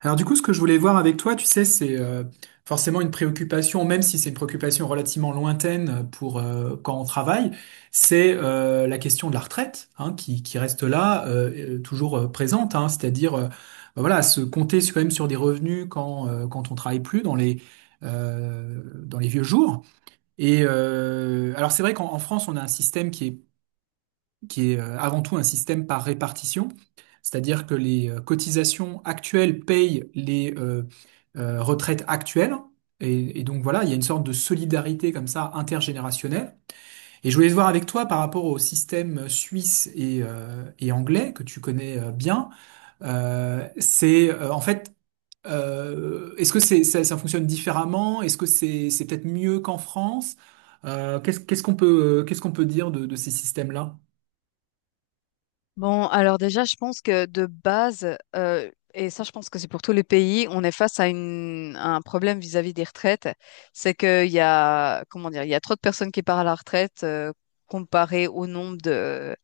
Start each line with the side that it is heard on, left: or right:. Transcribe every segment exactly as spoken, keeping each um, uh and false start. right: Alors du coup, ce que je voulais voir avec toi, tu sais, c'est euh, forcément une préoccupation, même si c'est une préoccupation relativement lointaine euh, pour euh, quand on travaille, c'est euh, la question de la retraite, hein, qui, qui reste là, euh, euh, toujours euh, présente, hein, c'est-à-dire euh, bah voilà, se compter sur- quand même sur des revenus quand euh, quand on travaille plus dans les euh, dans les vieux jours. Et euh, alors c'est vrai qu'en en France, on a un système qui est qui est euh, avant tout un système par répartition, c'est-à-dire que les euh, cotisations actuelles payent les euh, euh, retraites actuelles. Et, et donc voilà, il y a une sorte de solidarité comme ça intergénérationnelle. Et je voulais voir avec toi par rapport au système euh, suisse et, euh, et anglais que tu connais euh, bien. Euh, c'est euh, en fait, euh, est-ce que c'est, ça, ça fonctionne différemment? Est-ce que c'est, c'est peut-être mieux qu'en France? Euh, qu'est-ce, qu'est-ce qu'on peut, euh, qu'est-ce qu'on peut dire de de ces systèmes-là?
left: Bon, alors déjà, je pense que de base, euh, et ça, je pense que c'est pour tous les pays, on est face à, une, à un problème vis-à-vis des retraites. C'est qu'il y a, comment dire, il y a trop de personnes qui partent à la retraite euh, comparé au nombre de,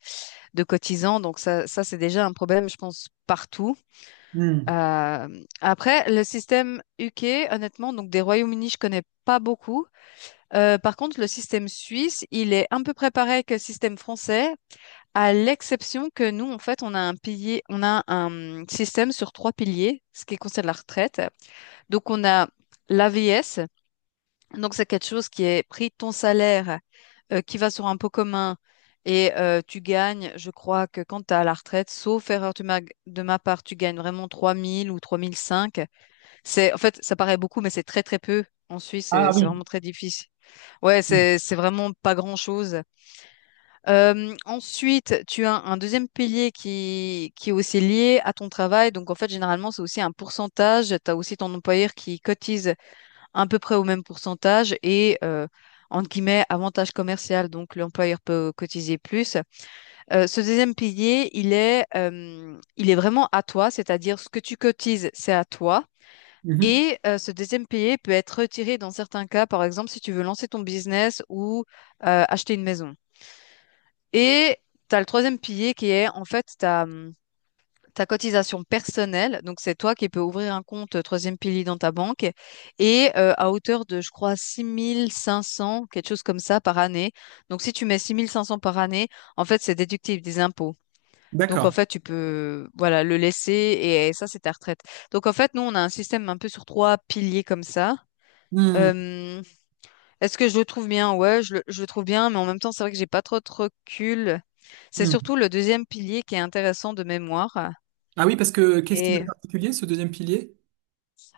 left: de cotisants. Donc ça, ça c'est déjà un problème, je pense, partout.
right: Hmm.
left: Euh, après, le système U K, honnêtement, donc des Royaumes-Unis, je connais pas beaucoup. Euh, par contre, le système suisse, il est un peu préparé que le système français, à l'exception que nous, en fait, on a un pilier, on a un système sur trois piliers, ce qui concerne la retraite. Donc, on a la l'A V S, donc c'est quelque chose qui est pris de ton salaire, euh, qui va sur un pot commun et euh, tu gagnes, je crois que quand tu as la retraite, sauf erreur de ma, de ma part, tu gagnes vraiment trois mille ou trois mille cinq. C'est, en fait, ça paraît beaucoup, mais c'est très très peu. En Suisse, c'est
right: Ah
left: c'est
right: oui.
left: vraiment très difficile. Ouais,
right: Mhm.
left: c'est c'est vraiment pas grand-chose. Euh, ensuite, tu as un deuxième pilier qui, qui est aussi lié à ton travail. Donc, en fait, généralement, c'est aussi un pourcentage. Tu as aussi ton employeur qui cotise à peu près au même pourcentage et, euh, entre guillemets, avantage commercial. Donc, l'employeur peut cotiser plus. Euh, ce deuxième pilier, il est, euh, il est vraiment à toi, c'est-à-dire ce que tu cotises, c'est à toi.
right: Mhm.
left: Et euh, ce deuxième pilier peut être retiré dans certains cas, par exemple, si tu veux lancer ton business ou euh, acheter une maison. Et tu as le troisième pilier qui est en fait ta, hum, ta cotisation personnelle. Donc c'est toi qui peux ouvrir un compte euh, troisième pilier dans ta banque et euh, à hauteur de, je crois, six mille cinq cents quelque chose comme ça par année. Donc si tu mets six mille cinq cents par année, en fait c'est déductible des impôts. Donc en
right: D'accord.
left: fait tu peux voilà le laisser et, ça c'est ta retraite. Donc en fait nous on a un système un peu sur trois piliers comme ça.
right: Mhm.
left: Euh, est-ce que je le trouve bien? Ouais, je le, je le trouve bien, mais en même temps, c'est vrai que j'ai pas trop de recul. C'est
right: Mhm.
left: surtout le deuxième pilier qui est intéressant de mémoire.
right: Ah oui, parce que qu'est-ce qu'il a de
left: Et
right: particulier, ce deuxième pilier?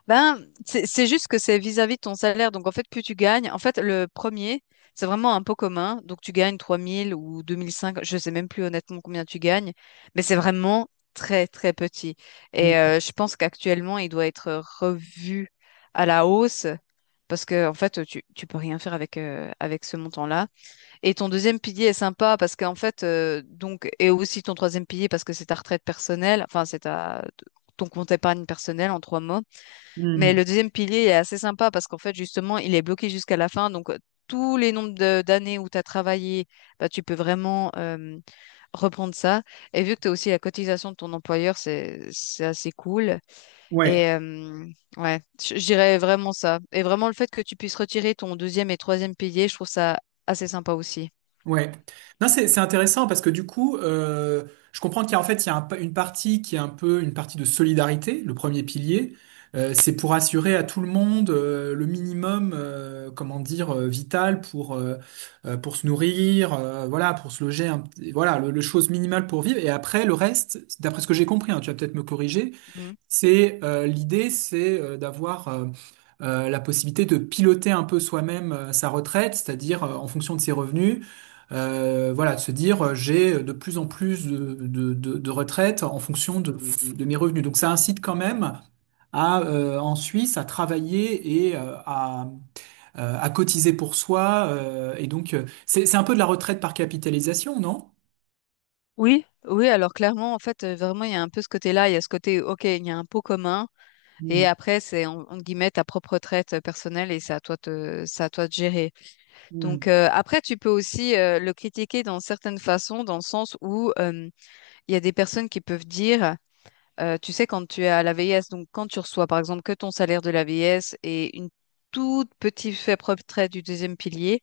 left: ben, c'est c'est juste que c'est vis-à-vis de ton salaire. Donc, en fait, plus tu gagnes, en fait, le premier, c'est vraiment un pot commun. Donc, tu gagnes trois mille ou deux mille cinq, je sais même plus honnêtement combien tu gagnes, mais c'est vraiment très, très petit. Et
right: Mhm.
left: euh, je pense qu'actuellement, il doit être revu à la hausse parce que, en fait, tu, tu peux rien faire avec, euh, avec ce montant-là. Et ton deuxième pilier est sympa parce qu'en fait, euh, donc, et aussi ton troisième pilier parce que c'est ta retraite personnelle, enfin, c'est ta, ton compte épargne personnelle en trois mots. Mais
right: Mhm.
left: le deuxième pilier est assez sympa parce qu'en fait, justement, il est bloqué jusqu'à la fin. Donc, tous les nombres de- d'années où tu as travaillé, bah, tu peux vraiment euh, reprendre ça. Et vu que tu as aussi la cotisation de ton employeur, c'est, c'est assez cool.
right: Ouais,
left: Et euh, ouais, je je dirais vraiment ça. Et vraiment le fait que tu puisses retirer ton deuxième et troisième pilier, je trouve ça assez sympa aussi.
right: ouais. Non, c'est c'est intéressant parce que du coup, euh, je comprends qu'il y a en fait il y a un pa- une partie qui est un peu une partie de solidarité, le premier pilier. Euh, c'est pour assurer à tout le monde euh, le minimum, euh, comment dire, euh, vital pour euh, euh, pour se nourrir, euh, voilà, pour se loger, un petit- voilà, le, le chose minimale pour vivre. Et après, le reste, d'après ce que j'ai compris, hein, tu vas peut-être me corriger.
left: Mhm.
right: C'est euh, L'idée, c'est euh, d'avoir euh, euh, la possibilité de piloter un peu soi-même euh, sa retraite, c'est-à-dire euh, en fonction de ses revenus, euh, voilà, de se dire euh, j'ai de plus en plus de, de, de, de retraites en fonction de, de, de mes revenus. Donc ça incite quand même à euh, en Suisse à travailler et euh, à euh, à cotiser pour soi. Euh, et donc euh, c'est c'est un peu de la retraite par capitalisation, non?
left: Oui, oui, alors clairement, en fait, euh, vraiment, il y a un peu ce côté-là, il y a ce côté, ok, il y a un pot commun,
right: Hmm,
left: et après, c'est en, entre guillemets ta propre traite euh, personnelle, et c'est à toi de, c'est à toi de gérer. Donc
right: hmm.
left: euh, après, tu peux aussi euh, le critiquer dans certaines façons, dans le sens où euh, il y a des personnes qui peuvent dire, euh, tu sais, quand tu es à la V I S, donc quand tu reçois par exemple que ton salaire de la V I S et une toute petite faible retraite du deuxième pilier,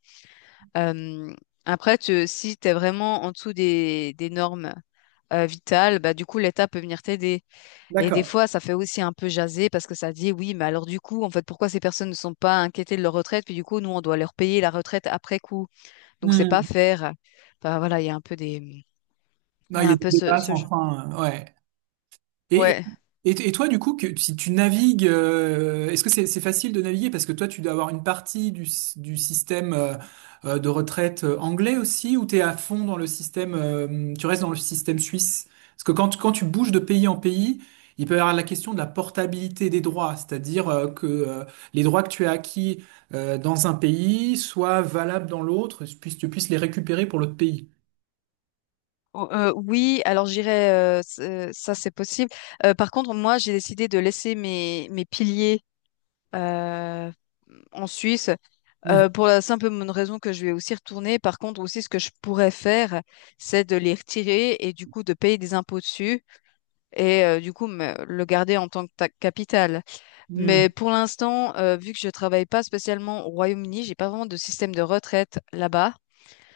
left: euh, après, tu, si tu es vraiment en dessous des, des normes euh, vitales, bah, du coup, l'État peut venir t'aider. Et des
right: D'accord.
left: fois, ça fait aussi un peu jaser parce que ça dit, oui, mais alors du coup, en fait, pourquoi ces personnes ne sont pas inquiétées de leur retraite, puis du coup, nous, on doit leur payer la retraite après coup. Donc c'est pas
right: Hmm.
left: faire. Enfin voilà, il y a un peu des,
right: Non,
left: il y
right: il
left: a
right: y a
left: un
right: des
left: peu ce,
right: débats
left: ce
right: sans
left: genre.
right: fin. euh, Ouais. Et,
left: Ouais.
right: et, et toi, du coup, que, si tu navigues, euh, est-ce que c'est c'est facile de naviguer? Parce que toi, tu dois avoir une partie du, s- du système euh, euh, de retraite euh, anglais aussi, ou tu es à fond dans le système, euh, tu restes dans le système suisse? Parce que quand, quand tu bouges de pays en pays, il peut y avoir la question de la portabilité des droits, c'est-à-dire euh, que euh, les droits que tu as acquis euh, dans un pays soient valables dans l'autre, puis tu puisses les récupérer pour l'autre pays.
left: O- euh, oui, alors j'irai. euh, c'est- ça c'est possible. Euh, par contre, moi j'ai décidé de laisser mes mes piliers euh, en Suisse
right: Mhm.
left: euh, pour la simple bonne raison que je vais aussi retourner. Par contre, aussi ce que je pourrais faire, c'est de les retirer et du coup de payer des impôts dessus et euh, du coup me- le garder en tant que ta- capital. Mais
right: Mhm.
left: pour l'instant, euh, vu que je travaille pas spécialement au Royaume-Uni, j'ai pas vraiment de système de retraite là-bas.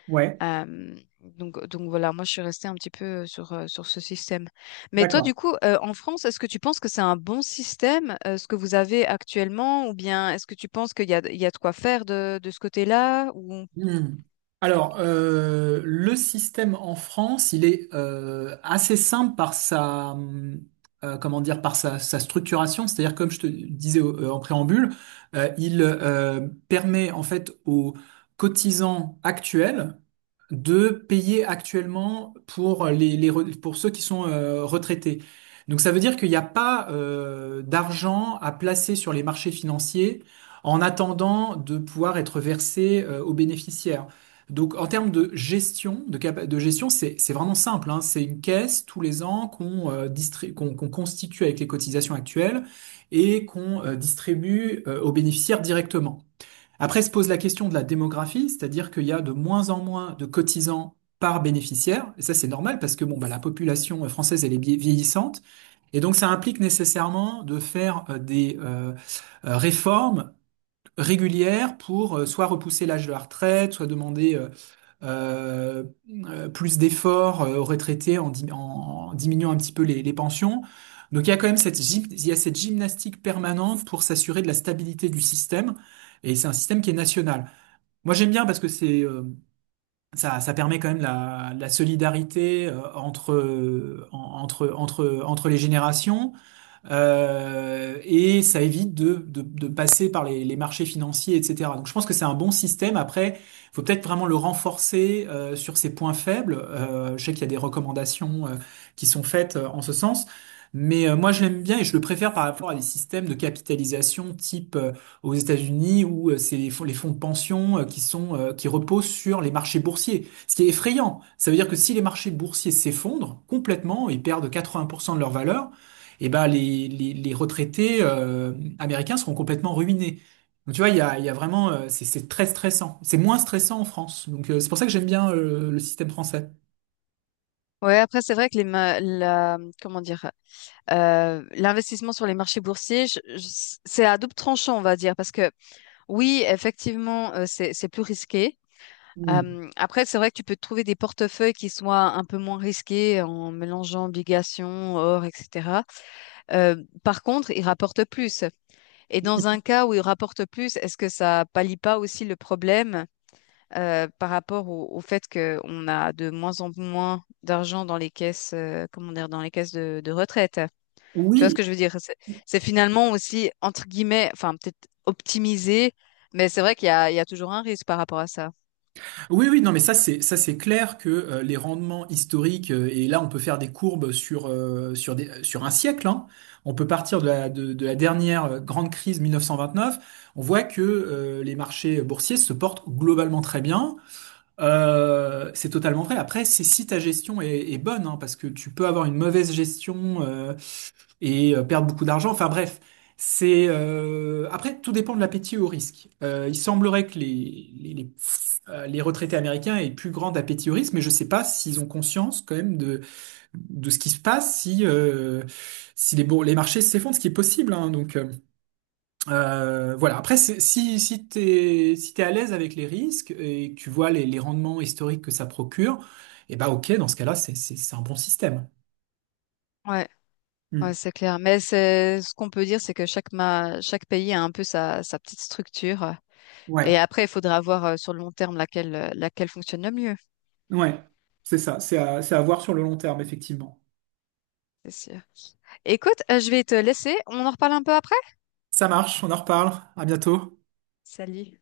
right: Ouais,
left: Euh, donc, donc voilà, moi je suis restée un petit peu euh, sur, euh, sur ce système. Mais toi,
right: d'accord.
left: du coup, euh, en France, est-ce que tu penses que c'est un bon système, euh, ce que vous avez actuellement, ou bien est-ce que tu penses qu'il y a, il y a de quoi faire de, de ce côté-là, ou...
right: Hmm. Alors, euh, le système en France, il est euh, assez simple par sa, hum, euh, comment dire, par sa, sa structuration. C'est-à-dire, comme je te disais au- euh, en préambule, euh, il euh, permet en fait aux cotisants actuels de payer actuellement pour les, les re- pour ceux qui sont euh, retraités. Donc ça veut dire qu'il n'y a pas euh, d'argent à placer sur les marchés financiers en attendant de pouvoir être versé euh, aux bénéficiaires. Donc en termes de gestion, de, capa- de gestion, c'est c'est vraiment simple, hein. C'est une caisse tous les ans qu'on euh, distri- qu'on qu'on constitue avec les cotisations actuelles et qu'on euh, distribue euh, aux bénéficiaires directement. Après se pose la question de la démographie, c'est-à-dire qu'il y a de moins en moins de cotisants par bénéficiaire. Et ça, c'est normal parce que bon, bah, la population française, elle est vie- vieillissante. Et donc, ça implique nécessairement de faire euh, des euh, euh, réformes régulière pour euh, soit repousser l'âge de la retraite, soit demander euh, euh, euh, plus d'efforts euh, aux retraités en dim- en diminuant un petit peu les, les pensions. Donc il y a quand même cette, gym- il y a cette gymnastique permanente pour s'assurer de la stabilité du système. Et c'est un système qui est national. Moi j'aime bien parce que c'est euh, ça, ça permet quand même la, la solidarité euh, entre, euh, en- entre, entre, entre les générations. Euh, et ça évite de, de, de passer par les, les marchés financiers, et cetera. Donc je pense que c'est un bon système. Après, faut peut-être vraiment le renforcer euh, sur ses points faibles. Euh, je sais qu'il y a des recommandations euh, qui sont faites euh, en ce sens. Mais euh, moi, je l'aime bien et je le préfère par rapport à des systèmes de capitalisation type euh, aux États-Unis où euh, c'est les fonds, les fonds, de pension euh, qui sont euh, qui reposent sur les marchés boursiers. Ce qui est effrayant, ça veut dire que si les marchés boursiers s'effondrent complètement, ils perdent quatre-vingts pour cent de leur valeur, eh ben les, les, les retraités euh, américains seront complètement ruinés. Donc tu vois, il y a, il y a vraiment, euh, c'est c'est très stressant. C'est moins stressant en France. Donc euh, c'est pour ça que j'aime bien euh, le système français.
left: Ouais, après, c'est vrai que les ma- la, comment dire, euh, l'investissement sur les marchés boursiers, je- je- c'est à double tranchant, on va dire, parce que oui, effectivement, euh, c'est c'est plus risqué.
right: Hmm.
left: Euh, après, c'est vrai que tu peux trouver des portefeuilles qui soient un peu moins risqués en mélangeant obligations, or, et cetera. Euh, par contre, ils rapportent plus. Et dans un cas où ils rapportent plus, est-ce que ça pallie pas aussi le problème euh, par rapport au, au fait qu'on a de moins en moins d'argent dans les caisses, euh, comment dire, dans les caisses de, de retraite? Tu vois ce
right: Oui,
left: que je veux dire? C'est c'est finalement aussi, entre guillemets, enfin, peut-être optimisé, mais c'est vrai qu'il y a, il y a toujours un risque par rapport à ça.
right: oui, oui, non, mais ça c'est ça c'est clair que euh, les rendements historiques euh, et là on peut faire des courbes sur euh, sur des, sur un siècle, hein. On peut partir de la de, de la dernière euh, grande crise mille neuf cent vingt-neuf. On voit que euh, les marchés boursiers se portent globalement très bien. Euh, c'est totalement vrai. Après, c'est si ta gestion est, est bonne, hein, parce que tu peux avoir une mauvaise gestion euh, et euh, perdre beaucoup d'argent. Enfin bref, c'est euh, après tout dépend de l'appétit au risque. Euh, il semblerait que les, les, les, euh, les retraités américains aient plus grand appétit au risque, mais je sais pas s'ils ont conscience quand même de de ce qui se passe si euh, si les bours- les marchés s'effondrent, ce qui est possible. Hein. donc euh, euh, voilà. Après, c'est- si, si t'es, si t'es à l'aise avec les risques et que tu vois les, les rendements historiques que ça procure, eh ben, ok, dans ce cas-là, c'est, c'est, c'est un bon système.
left: Ouais,
right: Hmm.
left: ouais, c'est clair. Mais c'est ce qu'on peut dire, c'est que chaque ma- chaque pays a un peu sa, sa petite structure. Et
right: Ouais,
left: après, il faudra voir euh, sur le long terme laquelle, euh, laquelle fonctionne le mieux,
right: ouais. C'est ça. C'est à, c'est à voir sur le long terme, effectivement.
left: c'est sûr. Écoute, euh, je vais te laisser. On en reparle un peu après?
right: Ça marche. On en reparle. À bientôt.
left: Salut.